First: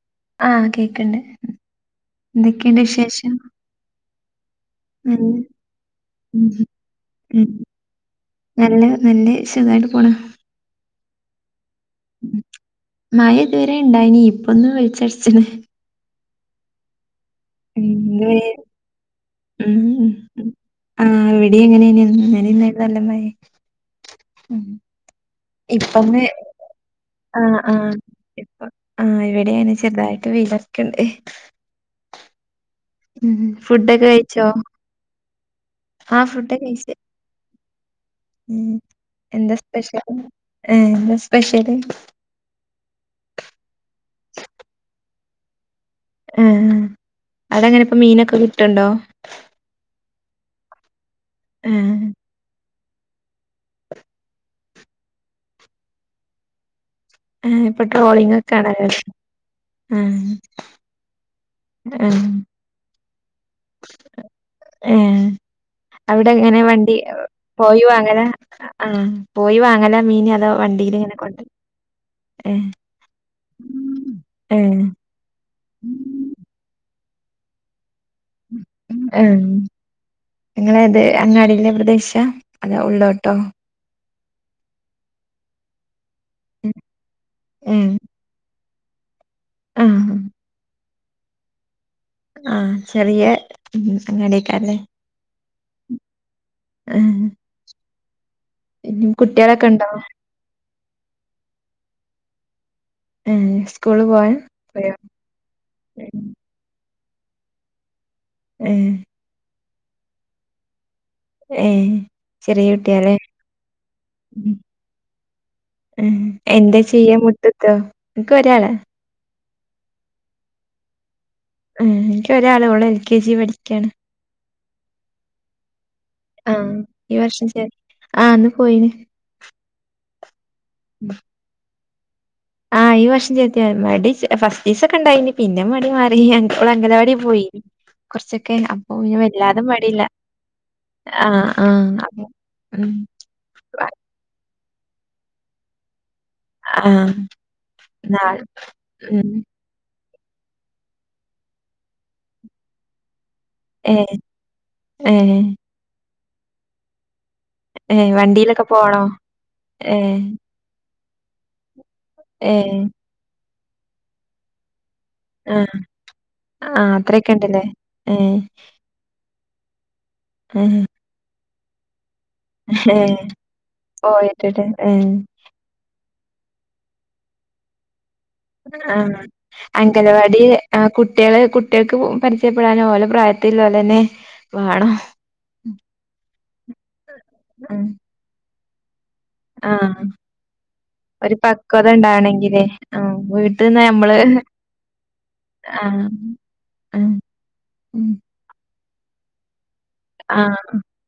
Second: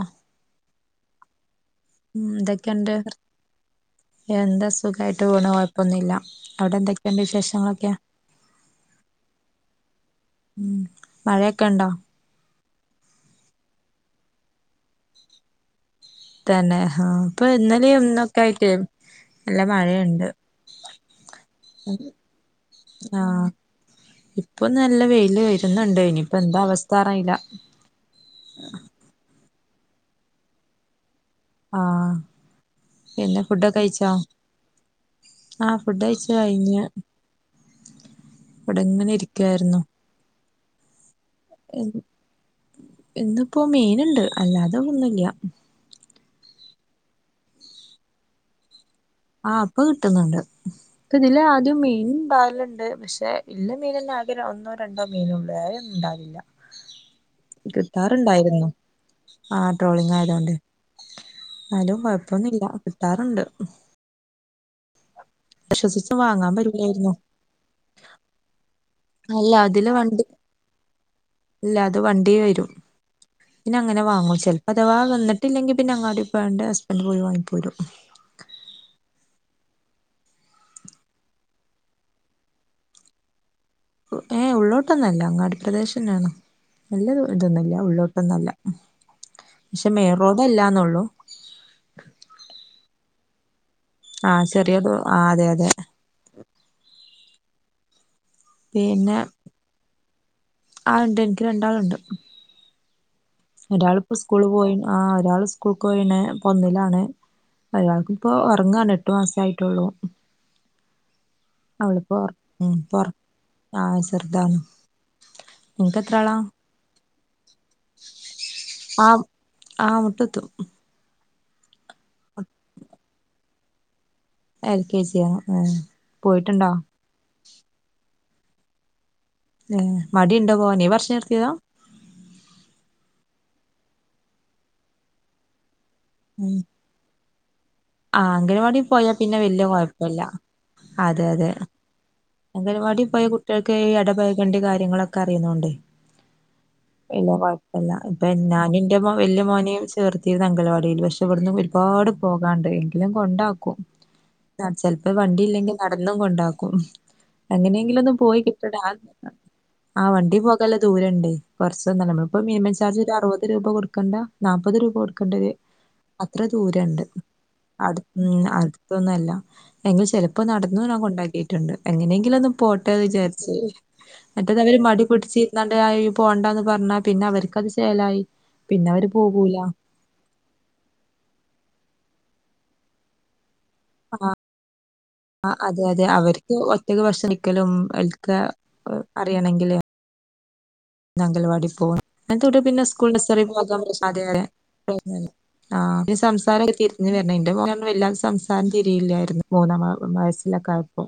ആഹ് ആ കേക്ക്ണ്ട് ന്തക്കെണ്ട് എന്തൊക്കെയുണ്ട് വിശേഷം എന്താ സുഖായിട്ട് നല്ല പോണ് കൊഴപ്പൊന്നുല്ല ഉം അവിടെ ന്തക്കെയ്ണ്ട് വിശേഷങ്ങളൊക്കെ നല്ലെ നല്ലെ സുഖായിട്ട് പോണേ ഉം മഴയൊക്കെണ്ടോ? ഉ മഴ ഇത്വരെ ണ്ടായിനി ഇപ്പൊന്ന് വെൾച്ചട്ച്ച്ണ്. തന്നെ ഹാ പ്പൊ ഉം ന്നലിം ഇന്ന് ന്നൊക്കെ ആയിട്ടേ ഉം ആ് വെടിം അങ്ങനെന്നെണ് ഇന്നലിന്നു ആയിട്ട് നല്ല മഴേ ആഹ് ഇപ്പൊ ഉം നല്ല വെയില് വെരുന്നുണ്ട് ഇപ്പൊന്ന് ഇനിപ്പോ ന്താ അവസ്ഥ അറീല്ല. ആഹ് ഇപ്പ ആ് ഇവിടെ ങ്ങനെ ചെർതായ്ട്ട് വെ യിലർക്ക്ണ്ട്. ആ പിന്നെ ഫുഡൊെ ഫുഡൊക്കെ കഴ്ച്ചോ കഴിച്ചോ? ആ ആഹ് ഫുഡഴിച്ച് കഴിഞ്ഞ് ഉ ഇവിടെ ഇങ്ങനെ എന്താ ഇരിക്കായിരുന്നു സ്പെഷ്യലൽ എന്താ സ്പെഷ്യല് ഇന്ന്പ്പോ മീന്ണ്ട് അല്ലാതെന്നുല്ല ആ അടെങ്ങനെ പ്പം മീനൊക്കെ കിട്ട്ണ്ടോ? ആഹ് പ്പൊ കിട്ട്ന്ന്ണ്ട് ഇപ്പതില് ആദ്യം ആഹ് മീൻ പാല്ണ്ട് പക്ഷെ ഇല്ല മീനെന്നെ ആകെ ഒന്നോ രണ്ടോ മീനൊള്ളൂ വേറെ ഇണ്ടാാവില്ല. ആഹ് ഇപ്പൊ ട്രോളിംഗ് ഒക്കെ കിട്ടാറ്ണ്ടായിരുന്നു ആണല്ലോ ആ ആഹ് ട്രോളിങ്ങായതോണ്ട് ന്നാലും ആഹ് കൊഴപ്പൊന്നില്ല കിട്ടാറുണ്ട് ഏഹ് വിശ്വസിച്ച് അവിടെ വാങ്ങാൻ എങ്ങനെ വണ്ടി പറ്റൂലായിരുന്നു പോയി വാങ്ങലാ ആ അല്ല പോയി അതില് വാങ്ങല വണ്ടി മീന് അതോ വണ്ടില് ഇങ്ങനെ കൊണ്ട ഇല്ല അത് വണ്ടി വരും പിന്നെ അങ്ങനെ വാങ്ങും ചെൽപ്പോ അഥവാ വന്ന്ട്ടില്ലെങ്കി പിന്നെ അങ്ങാടി പോയാണ്ട് ഹസ്ബൻന്റ് പോയി വാങ്ങിപ്പോരും ഉം ഏഹ് ഇങ്ങളേത് അങ്ങാടിലെ പ്രദേശ അതൊ ഉള്ളോട്ടോ? ഏഹ് ഉള്ളൊട്ടൊന്നല്ല അങ്ങാടി പ്രദേശന്നെണ് നല്ല തൊന്നുല്ല ഉം ഉള്ളോട്ടൊന്നല്ല ക്ഷെ മേ ആഹ് റോഡല്ലാന്നൊള്ളു ആ ചെറിയ ആഹ് അങ്ങടിയെക്കാരല്ലേ. ചെറിയ ആ അതെ അതെ ആഹ് പിന്നെ കുട്ടികളൊക്കെ ഉണ്ടോ ആണ്ട് ഇൻക്ക് രണ്ടാൾണ്ട്. ഏഹ് ഒരാൾപ്പോ പോവാൻ സ്കൂള് പോയി പോയോ ആഹ് ഒരാള് സ് കുക്കോയിണ് ഇപ്പോ ഒന്നിലാണ് ഒരാൾക്ക്പ്പോ ഏഹ് ഒറങ്ങാണ് എട്ടു മാസായിട്ടുള്ളൂ ഏഹ് അവളിപ്പോ ഉറ ചെറിയ ഉം പൊറ കുട്ടിയാലേ ആ ചെറുതാണ് നിനക്ക് ഉം എത്ര ആളാ എന്താ ചെയ്യാ മുറ്റ്ത്ത് എൻക്കൊരാളാ ആഹ് മുട്ടുത്തും ഉം എൻക്ക് ഒരാളേ ഓള്ളു എൽ കെ ജി പഠിക്ക്യാണ്. എൽ കെ ജിയാ ആ പോയ്ട്ടുണ്ടോ ആഹ്. ഈ വർഷം ചെ ആ ആന്ന് പോയിന് ഏഹ് മടീണ്ടോ പോവാന് ഈ വർഷം നിർത്തിയതാ ആ ഈ വർഷം ചേത്തിയ മടി ഫസ്റ്റിസക്കെണ്ടായിനി പിന്നെ മടി മ പി ഓള് അംഗലവാടി പോയി ആ കൊർച്ചൊക്കെ അംഗനവാടി അപ്പൊ പോയാ പിന്നെ വല്യ വല്ലാതെ മടില്ല കൊഴപ്പല്ല ആഹ് ആഹ് ഉം പ്പൊ കുട്ടിയോൾക്ക് ഈ ഇടപെയ്‌കണ്ട കാര്യങ്ങളൊക്കെ അറിണോണ്ടെ ആഹ് ഇല്ല കുഴപ്പല്ല ഇപ്പൊ നാളെ ഞാനന്റെ ഉം വല്ല്യ മോനേം ചേർത്തിരുന്നു അംഗൽവാടിയിൽ പക്ഷെ ഇവിടുന്ന് ഒരുപാട് പോകാണ്ട് എങ്കിലും കൊണ്ട ഏഹ് ചെലപ്പോ ഏഹ് വണ്ടി ഇല്ലെങ്കി നടന്നും കൊണ്ടാക്കും ഏഹ് എങ്ങനെയെങ്കിലൊന്ന് പോയി വണ്ടിയിലൊക്കെ കിട്ട പോണോ? ആ ഏഹ് വണ്ടി പോ ല്ല ദൂരണ്ട് കുറച്ചൊന്നല ഇപ്പൊ മിനിമം ഏഹ് ചാർജ് ഒരു അറുപത് രൂപ കൊടുക്കണ്ട നാല്പ്പത് രൂപ കൊടുക്ക ക്കണ്ടിരും ആഹ് അത്ര ആഹ് ദൂരണ്ട് അത്രയൊക്കെ ഇണ്ടല്ലേ അടു ഏഹ് ഉം അടുത്തൊന്നുംല്ല എങ്കിൽ ചിലപ്പോ ഏഹ് നടന്ന ഞാൻ കൊണ്ടാക്കിയിട്ടുണ്ട് എങ്ങനെയെങ്കിലൊന്നു പോട്ടന്ന് ഏഹ് വിചാരിച്ചു മറ്റത് പോയിട്ട്ല്ലേ അവര് ഏഹ് മടിപിടിച്ച് പോണ്ടന്ന് പറഞ്ഞാ പിന്നെ അവർക്കത് ചേലായി പിന്നെ ആ അവര് പോകൂല അംഗനവാടി കുട്ടികള് കുട്ടികൾക്ക് പരിചയപ്പെടാൻ ഓല പ്രായ ത്തിലോല്ലന്നെ വേണം ആ അതെ അതെ അവർക്ക് ഒറ്റക്ക് വഷം നിക്കലും ഉം എൽക്ക അറിയണെങ്കില് ആഹ് [inaudible] അംഗങ്കൽവാടി പക്വത പോകും അങ്ങനത്തൊട്ട് ഉണ്ടാവണെങ്കിലേ പിന്നെ സ്കൂളി ആഹ് [unintelligible] വീട്ടിന്ന് നമ്മള് ആഹ് സംസാരക്കെ തിരിഞ്ഞു ആഹ് വരണം എന്റെ മോനും വല്ലാതെ സംസാരം തിരിയില്ലായിരുന്നു മൂന്നാം മ വയസ്സിലൊക്കെ ആഹ് ആയപ്പോ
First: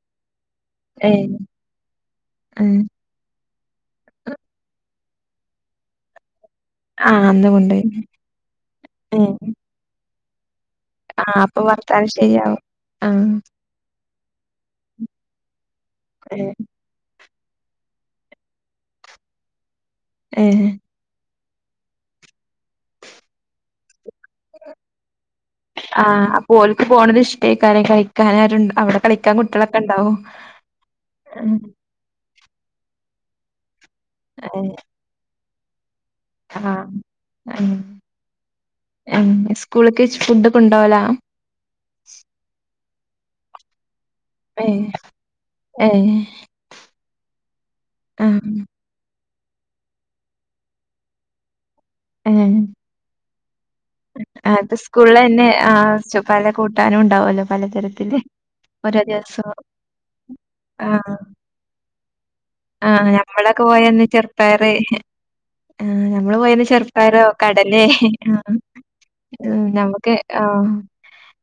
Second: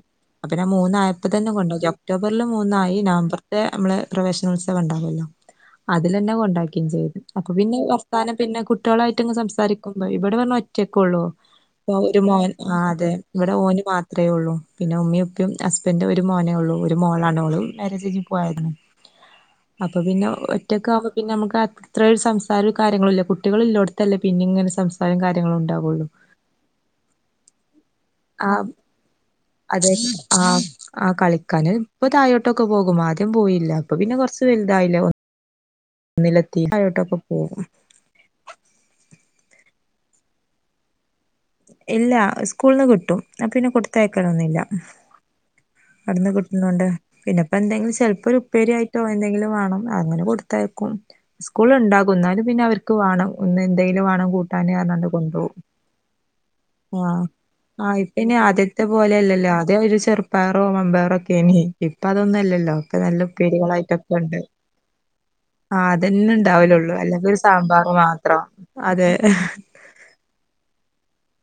അപ്പന്നെ മൂന്നായപ്പോ ഏഹ് തന്നെ കൊണ്ടോയി ഒക്ടോബറിൽ ഏഹ് മൂന്നായി നവംബർ നമ്മള് പ്രവേശന ഉത്സവം ഉണ്ടാവല്ലോ അതിലന്നെ കൊണ്ട ചെയ്തു ആഹ് അന്ന് അപ്പൊ പിന്നെ കൊണ്ടോയി വർത്താനം പിന്നെ കുട്ടിളായിട്ട് ഏഹ് സംസാരിക്കുമ്പോ ഇവിടെ പറഞ്ഞ ഒറ്റക്കുള്ളൂ ആഹ് അപ്പൊ ഇപ്പ വർത്താനം ഒരു മോൻ ശരിയാവും ആ അതെ ആഹ് ഇവിടെ ഓന് മാത്രമേ ഉള്ളൂ പിന്നെ ഉമ്മിയുപ്പും ഹസ്ബൻ്റും ഒരു ഏഹ് മോനേ ഉള്ളൂ ഒരു മോളാണ് ഓള് മരേജ് ചെയ്തു പോയാരുന്നു അപ്പൊ പിന്നെ ഏഹ് ഒറ്റക്കെ ആവുമ്പോ പിന്നെ നമുക്ക് അത്ര ഒരു സംസാരവും കാര്യങ്ങളും ഇല്ല കുട്ടികള ഇല്ലേടത് ല്ലേ പിന്നെ ഇങ്ങന സംസാരം കാര്യങ്ങളും ഉണ്ടാവുള്ളു ആഹ് അപ്പൊ ഓൽക്ക് പോകണ ഇഷ്ട്ടേകാരം ആ കിക്കാനരുണ്ട് അവിടെ കളിക്കാൻ കുട്ടികളൊക്കെ അതെ ഉണ്ടാവും ആ ആ കളിക്കാന് ഇപ്പൊ തായഴോട്ടൊക്കെ പോകും ആദ്യം പോയില്ല അപ്പൊ പിന്നെ കുറച്ച് വലുതായില്ല ആ പോകും സ്കൂളക്ക് ഫുഡ് ഒക്കെ കൊണ്ടോവല ഇല്ല സ്കൂളന്ന് കിട്ടും ആ പിന്നെ കൊടുത്തയകൽ ഒന്ന് ല്ലാ ഏഹ് ഏഹ് കടന്ന് കിട്ടുന്നുണ്ട് പിന്നെ ഇപ്പ എന്തെങ്കിലും ചിലപ്പോ ആഹ് ഉപ്പ്പേരി ആയിട്ട് പുട്ടോ എന്തെങ്കിലും വേണം അങ്ങനെ കൊടുത്തേക്കും സ്കൂൾ ഉണ്ടാകുന്നാലും ഏഹ് പിന്നെ അവർക്ക് ക്ക് വേണം ഒന്ന് എന്തെും ണം അത് കൂട്ടാനെണ്ട് സ്കൂളിലെന്നെ കൊണ്ടപോകും ആഹ് പല കൂട്ടാനും ആ ഉണ്ടാവല്ലോ ആ പലതരത്തില് പിന്നെ ആദ്യ തേ ഓരോ പോലെ അല്ലല്ലോ ദിവസവും അതേ ഒരു ചെറുപ്പയറോ മമ്പേറോ ഒക്കൊണ് ഇപ്പൊ അതൊന്നുമല്ലല്ലോ ആഹ ഞമ്മളൊക്കെ പോയന്ന് ചെറുപ്പറ് ആ ആഹ് അതന്നെ നമ്മള് പോയുന്ന ഉണ്ടാവലുള്ളൂ ചെറുപ്പാരോ അല്ലെങ്കിൽ ഒരു കടല സാമ്പാർ ആ മാത്രം അതെ നമ്മുക്ക് ആഹ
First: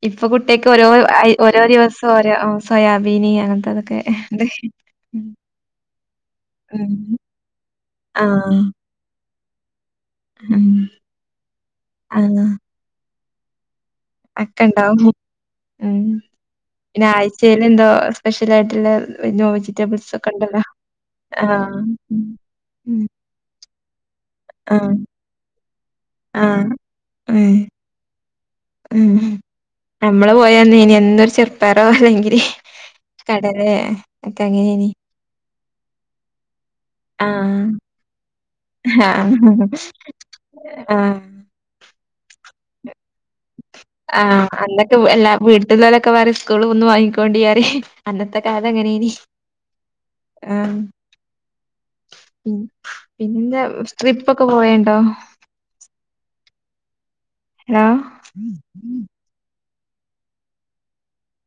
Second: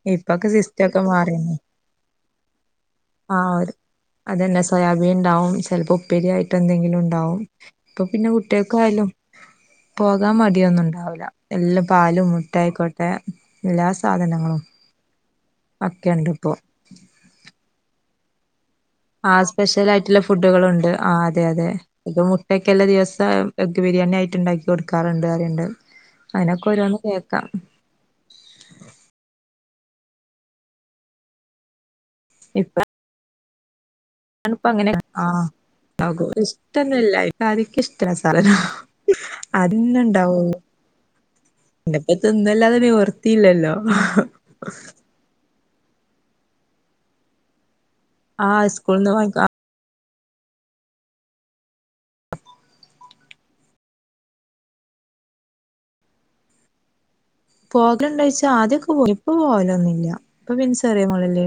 ഇപ്പൊ ഇപ്പൊക്കെ കുട്ടികക്ക് സിസ്റ്റം ഓരോ ഒക്കെ മാറിണ് ഓരോ ദിവസം സോയാബീന് അങ്ങനത്തെതൊക്കെ അത് തന്നെ സോയാബീൻ ഉണ്ടാവും ചിലപ്പോ ഉപ്പരിയയിട്ട് ഇപ്പ എന്തെങ്കിലും ഉം ഉണ്ടാവും ഇപ്പൊ പിന്നെ ആഹ് കുട്ടികൾക്ക ആയാലോ പോകാൻ ഉം മടിയൊന്നും ഉണ്ടാവില്ല എല്ലാം പാലും ആഹ് മുട്ടായിക്കോട്ടെ എല്ലാ സാധനങ്ങളും ഉണ്ടാവും ഒക്കെ ഉണ്ട് ഇപ്പോ പിന്നെ ആഴ്ചയിൽ എന്തോ സ്പെഷ്യൽ ആയിട്ടുള്ള ആ നോ സ്പെഷ്യൽ വെജിറ്റബിൾസ് ആയിട്ടുള്ള ഒക്കെ ഉണ്ടല്ലോ. ഫുഡുകളൾുണ്ട് ആ അതെ അതെ ആഹ്. ഇപ്പ മുട്ടക്കല്ല ഉം. ദിവസം വെജ് ബിരിയാണി ആയിട്ട്ണ്ടാക്കി ആഹ്. കൊടുക്കാറുണ്ട് അറിയണ്ട് അതിനൊക്കെ ആഹ്. ഓരോന്ന് കേൾക്കാം ഉം. ഉം നമ്മള് പോയന്നേനി എന്നൊരു ചെറുപ്പയറോ അല്ലെങ്കില് ഇപ്പൊ കടലേ ഒക്കെ ആണപ്പ അങ്ങനേനി. അങ്ങനെ ആ ഇഷ്ടന്നല്ലാക്ക ഇഷ്ട സാധന ആഹ ആഹ തിന്നല്ലാതെ നിവർ [inaudible] ആഹ അന്നൊക്കെ എല്ലാ വീട്ടില് ലൊക്കെ പറയും സ്കൂള്ന്ന് വാങ്ങിക്കോണ്ടി പറയും അന്നത്തെ ആ കാലം അങ്ങനെ എനി സ്കൂളിന്ന് വാങ്ങിക്ക ആഹ ഉം പിന്നെ ട്രിപ്പ് ഒക്കെ പോയണ്ടോ ഹലോ. പോകലുണ്ടോഴ്ച്ചാ ആദ്യൊക്കെ പോയിരുന്നു ഇപ്പ പോവലൊന്നുമില്ല ഇപ്പൊ ചെറിയ മോൾ അല്ലെ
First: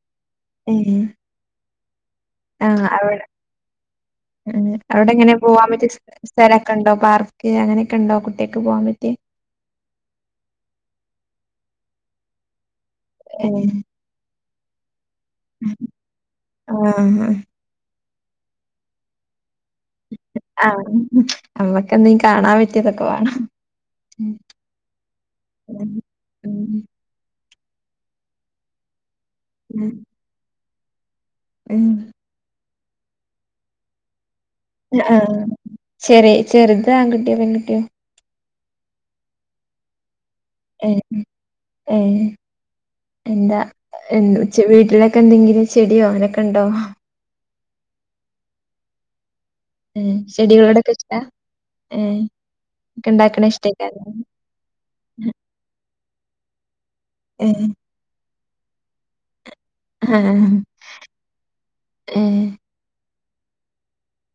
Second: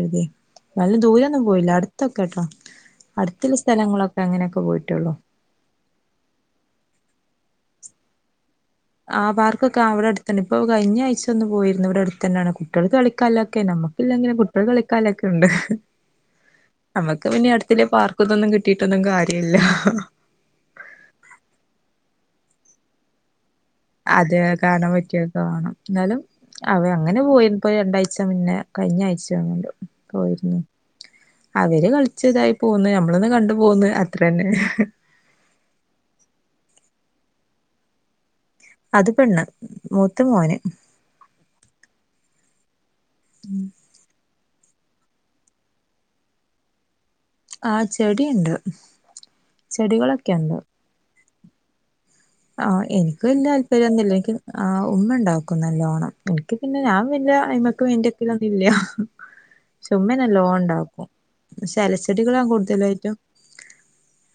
ഏഹ്. ഉള്ളത്ഇന്നാലും ദൂരമൊന്നും പോയില്ല അടുത്ത് അത്തൊക്കെ കേട്ടോ ആഹ്. അവിടെ അടുത്തുള്ള സ്ഥലങ്ങളൊക്കെ അങ്ങനെയൊക്കെ പോയിട്ടുള്ളൂ പോകാൻ പറ്റ്ണ സ്ഥലമൊക്കെ ഉണ്ടോ പാർക്ക് അങ്ങനെയൊക്കെ ഉണ്ടോ കുട്ടിയൊക്കെ പോകാൻ പറ്റ്ണ ആ പാർക്കെ ഇവിടെ അടുത്തുണ്ട് ഇപ്പോ കഴിഞ്ഞ ആഴ്ച ഒന്ന് പോയിരുന്നു ഇവിടെ അടുത്തന്നാണ് കുട്ടികൾ കളിക്കനൊക്കെ നമ്മക്ക് ഇല്ലെങ്കിലും കുട്ടികൾക്ക് കളിക്കാനൊക്കെ ഉണ്ട് നമ്മുക്ക് ആഹ് പിന്നെ അടു പിന്നെ പാർക്ക് തൊന്നും കിട്ടിട്ടൊന്നും കാര്യമില്ല ഹഹഹ ആ ഞമ്മക്ക് എന്തെങ്കിലും കാണാൻ പറ്റിയതൊക്കെ വേണം അതെ കാണാൻ പറ്റിയൊക്കെ കാണും ഉം എന്നാലും അതെ അങ്ങനെ പോയിപ്പോ രണ്ടാഴ്ച മുന്നേ കഴിഞ്ഞ ആഴ്ച ഉം പോയിരുന്നു ഉം അവര് കളിച്ചതായി പോന്ന് നഞമ്മളൊന്ന് കണ്ടു പോന്ന് അത്ര തന്നെ ആഹ ചെറി ചെറുത് ആൺകുട്ടിയോ പെൺകുട്ടിയോ അത് പെണ്ണ് മൂത്ത് മോന് ഏ ഏ എന്താ വീട്ടിലൊക്കെ എന്തെങ്കിലും ചെടിയോ അങ്ങനൊക്കെ ഉണ്ടോ ആ ചെടി ഇണ്ട് ഉം ചെടികളോടൊക്കെ ഇഷ്ടാ ഏഹ് ആഹ് ഒക്കെ എനിക്ക് ഉണ്ടാക്കണ വല്ലിയ ഇഷ്ടേക്കാരം താല്പര്യംന്നുല്ല ഇൻക്ക് ആഹ് ഉമ്മ ഉണ്ടാക്കും നല്ലോണം. എനിക്ക് പിന്നെ ഞാൻ വല്ല ഏഹ് ഐമക്ക് മൈന്റക്കലൊന്നു ഇല്ല പക്ഷെ ഉമ്മ ആഹ് നല്ലോണം ഇണ്ടാക്കും. ക്ഷെ ഇലച്ചെടികളാ ഏഹ് കൂടുതലായിട്ടും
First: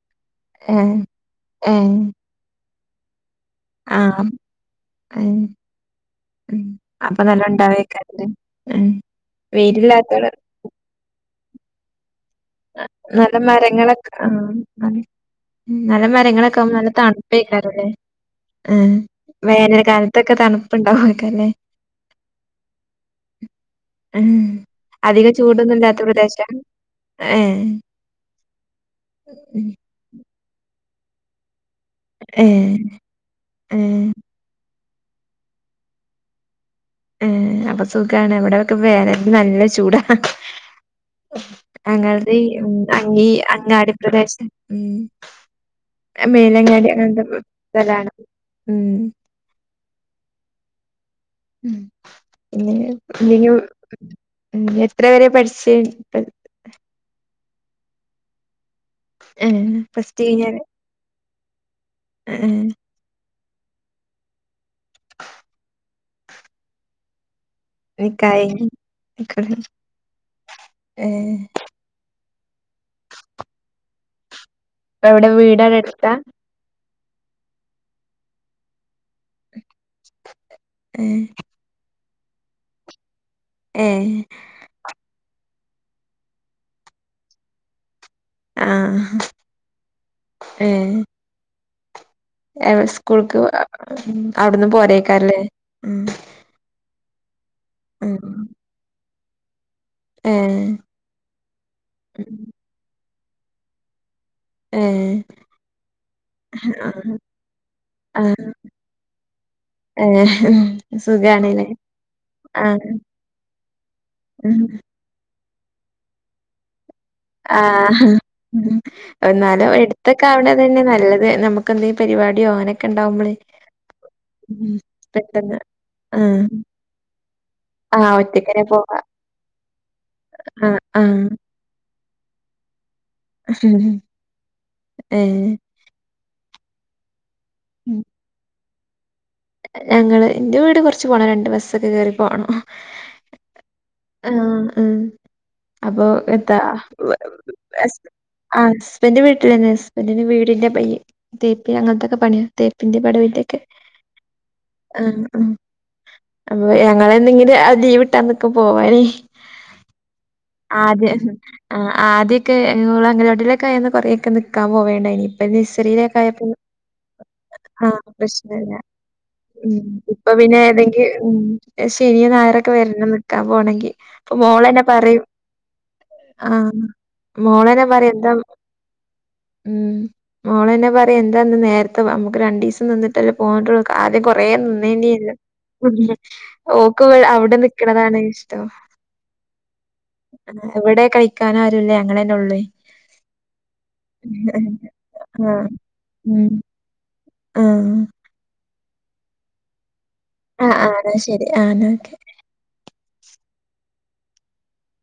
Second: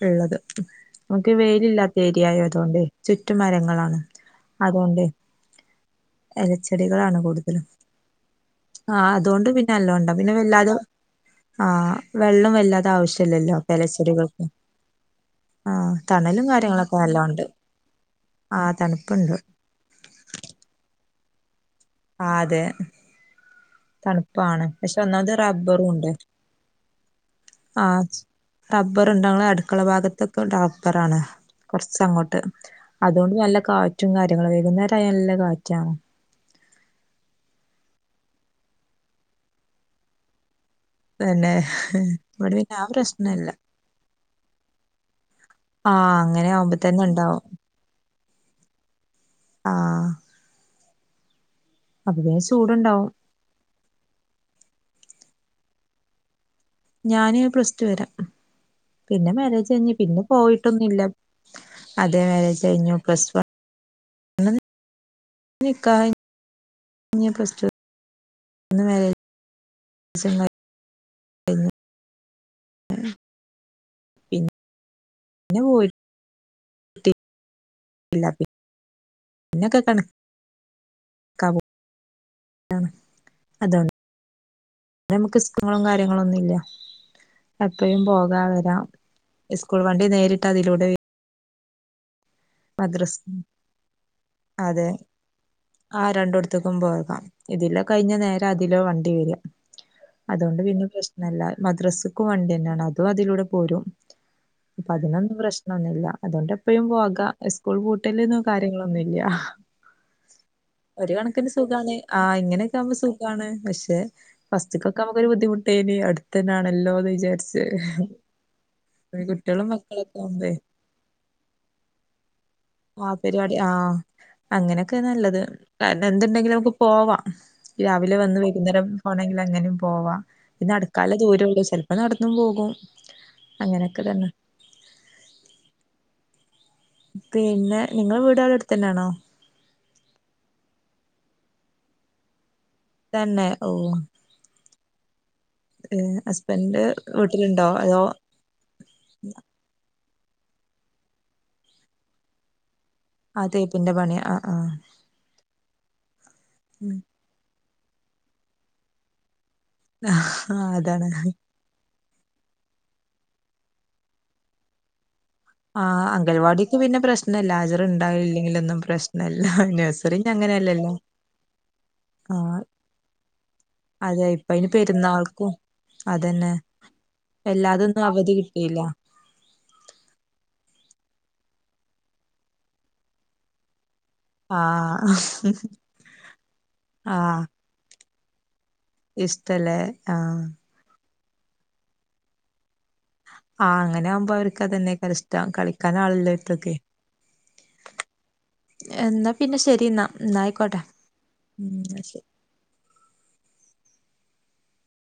ഇള്ളത്. ഏഹ് നമുക്ക് വെയിലില്ലാത്ത ഏഹ് ഏരിയായോ അതോണ്ട് ചുറ്റുമരങ്ങ ളാണ് അതോണ്ടെ ആഹ് ഉം എലച്ചെടികളാണ് അപ്പൊ നല്ല കൂടുതലും. ഉണ്ടാവേക്കാരല്ലേ ഉം ആഹ് അതുകൊണ്ട് പിന്നെ അല്ലോണ്ട് അപ് വെയിലില്ലാത്തോട് പിന്നെ വല്ലാതെ ആഹ് വെള്ളം വല്ലാതെ നല്ല ആവശ്യല്ലല്ലോ അപ്പൊ മരങ്ങളൊക്കെ ആഹ് എലച്ചെടികൾക്ക് ഉം ആഹ് നല്ല തണലും മരങ്ങളൊക്കെ ആകുമ്പോ നല്ല കാര്യങ്ങളൊക്കെ നല്ലോണ്ട് തണുപ്പേക്കാരെലേ ആഹ് ഏഹ് തണുപ്പുണ്ട് വേനൽ കാലത്ത് ത്തെക്കെ തണുപ്പുണ്ടാവെ ക്കാരെല്ലേ ആഹ് അതെ ഉം തണുപ്പാണ് പക്ഷെ അധികം ഒന്നാമത് ചൂടൊന്നും റബ്ബറും ഇല്ലാത്ത പ്രദേശം ആണ് ഏ ഹ് ആച് റബ്ബർ ഉണ്ട്. ഞങ്ങളുടെ അടുക്കള ഭാഗത്തൊക്കെ റബ്ബറാണ് കൊറ്ച്ച് അങ്ങോട്ട്. ഏ അതുകൊണ്ട് നല്ല ഏ കാറ്റും കാര്യങ്ങളു. വൈകുന്നേര ആയ നല്ല കാറ്റണ് ങേ അപ്പൊ സുഖാണ് ഇവിടെ ഒക്കെ വേനലിനു നല്ല ചൂടാ ഹഹഹ പിന്നെ അങ്ങള്ത് ഇവിടെ പിന്നെ ഉം ആ ഈ പ്രശ്നല്ല അങ്ങാടി പ്രദേശം ഉം ആഹ് അങ്ങനെ ആവുമ്പോ മേലങ്ങാടി തന്നെ അങ്ങൻത്തെ ഉണ്ടാവും സ്ഥലാണ് ഉം ആഹ് അപ്പൊ പിന്നെ ചൂടുണ്ടാവും [unintelligible] എത്ര വരെ പഠിച്ച് ഞാന് പ്ലസ്‌റ്റു വരെ. പിന്നെ മാരേജ് ഏഹ് കഴിഞ്ഞ് പ്ലസ് ടു പിന്നെ കഴിഞ്ഞാല് പോയിട്ടൊന്നും ഇല്ല അതേ ഏഹ് മാരേജ് കഴിഞ്ഞു പ്ലസ് വൺ [inaudible] നിക്കാഹ് കഴിഞ ഇഞ്ഞ്പ്ലസ്ടു ഇഞ്ഞ് കഴ്ഞ്ഞ് ഏഹ് കഴിഞ്ഞു പിൻ ഇപ്പോ എവിടെ വീട് അവിടെ എടുത്താ [unintelligible] എല്ല [unintelligible] പിന്നെ കേക്കാണ് ഏഹ് [unintelligible] നമു ന്താണ് അപ് എൻ നമുക്ക് ഇസ്ക്കങ്ങളും കാര്യങ്ങളു ഒന്നു ഇല്യ. എപ്പഴും പോകാ വരാ ആഹ് സ്കൂൾ വണ്ടി നേരിട്ട് അതിലൂടെ വെര് ഏഹ് മദ്രസ് സ്കൂൾക്ക് അവിട്ന്ന് പോരേക്കാരല്ലേ ത്ത്ക്കും പോകാം ഇതിലെ കഴിഞ്ഞ ഉം നേര അതിലൊ വണ്ടി വരാ അതുകൊണ്ട് ഏഹ് പിന്നെ. പ്രശ്നല്ല. മദ്രസ്ക്കും വണ്ട്യന്നാണ്. അതും അതിലൂടെ പോരും അപ്പ ഏഹ് അതിനൊന്നും പ്രശ്നൊന്ന്ല്ല അതുകൊണ്ട് എപ്പഴും ആഹ് പോക സ്കൂൾ പൂട്ടല്ന്നും ആഹ് കാര്യങ്ങളൊന്നുല്ല്യ ഏഹ് ഒരു കണക്കിന് സുഖാണ്ല്ലേ സുഖാണ്. ആഹ് ഇങ്ങനെയൊക്ക ആഹ് ആവുമ്പൊ സുഖാണ് പക്ഷെ ഫസ്റ്റ്ക്ക് ഒക്കെ നമുക്ക് ഒരു ബുദ്ധിമുട്ടേനി. അടുത്തെന്നാണല്ലോന്ന് വിചാ ആ കുട്ടികളും ഇന്നാലും മക്കളൊക്കെ എടുത്തൊക്കെ ആവ്ണ ആവുമ്പേ തന്നെ നല്ലത് നമുക്ക് എന്തെ പരിപാടിയൊ അങ്ങനെ ആഹ് പരിപാടി ആഹ് അങ്ങനെയൊക്കെ നല്ലത് പെട്ടെന്ന് കാര്ണം ആഹ്. എന്തുണ്ടെങ്കിലും നമുക്ക് പോവാം. ആഹ് രാവിലെ വന്ന് ഒറ്റക്കന്നെ വൈകുന്നേരം പോവാ. പോണെങ്കിൽ അങ്ങനിം പോവാ. പിന്നെ ആഹ് അടുക്കാല ആഹ്. ദൂര ഒള്ളൂ ചെല്പ്പോ നടന്നും പോകും. അങ്ങനെയൊക്കെ തന്നെ ഏഹ് പിന്നെ ഉം. നിങ്ങളെ വീട് അവിടെ അടുത്ത് തന്നൊണോ ഞങ്ങള് എന്റെ വീട് കുറച്ച് പോണം രണ്ട് ബസ്സൊക്കെ കേയറി പോണം. തന്നെ ഓ ഉം ഉം അപ്പൊ എത്താ ഹസ്ബൻഡ് വീട്ടിലുണ്ടോ അതോ ആ് ഹസ്ബൻഡ് വീട്ടിലിണ്ട് ഹസ്ബന്റിന്റെ വീടിന്റെ പനി തേപ്പി അങ്ങനത്തൊക്കെ പണിയ തേപ്പിന്റെ പടവിന്റെ ആ ഒക്കെ തേപ്പിന്റെ പണി ആ ആ ആഹ ആ അപ്പൊ ഉം. ഞങ്ങള് ഇന്ന് ഇങ്ങനെ ലീവ് കിട്ടാന്നിക്ക പോവാനേ ആ അതാണ് അതെ ആ ആദ്യൊക്കെ ഇവള് അംഗനവാടിലൊക്കെ ആയ കൊറേ ഒക്കെ നിക്കാൻ പോവണ്ടേനി. ഇപ്പൊ ആ നഴ്സറിലൊക്കെ ആയപ്പോ അംഗൽവാടിക്ക് പിന്നെ പ്രശ്നല്ല ഹാജർ ആഹ പ്രശ്നല്ല്യ ഉണ്ടായില്ലെങ്കിലൊന്നും പ്രശ്നല്ല ഉം നഴ്സറിന് ഇപ്പൊ പിന്നെ അങ്ങനെയല്ലല്ലോ ഏതെങ്കി ഉം ശനിയ ആ നായറൊക്കെ വരണം നിൽക്കാൻ പോണെങ്കിൽ അതെ അപ്പൊ ഇപ്പ അയിന് മോളെന്നെ പറയും പെരുന്നാൾക്കും അതന്നെ ആഹ മോളന്നെ എല്ലാതൊന്നും പറയു എന്താ അവധി കിട്ടിയില്ല ഉം മോളന്നെ പറയാ എന്താ ഇന്ന് നേരത്തെ നമുക്ക് രണ്ടു ദിവസം നിന്നിട്ടല്ലേ പോന്നിട്ടൊള്ളു കാല് കൊ കൊറെ ആഹ് ആഹ് നിന്നീനിയല്ലൊ ഓക്ക് അവിടെ നിക്കണതാണ് ഇഷ്ടം ഇഷ്ടലെ ആഹ എവിടെ കളിക്കാനും ആരുല്ല ഞങ്ങള് തന്നെ ഒള്ളെ ആഹ് അങ്ങനെ ആവുമ്പൊ അവർക്ക് അത് തന്നെ ഏക്കാരം ഇഷ്ടം കളിക്കാൻ ആളല്ലോട്ത്തൊക്കെ ആഹ എന്നാ പിന്നെ ശരി എന്നാ എന്നാ ആഹ് ആയിക്കോട്ടെ ആഹ ന്നാ ശരി ഉം ആന ശരി ഓക്കെ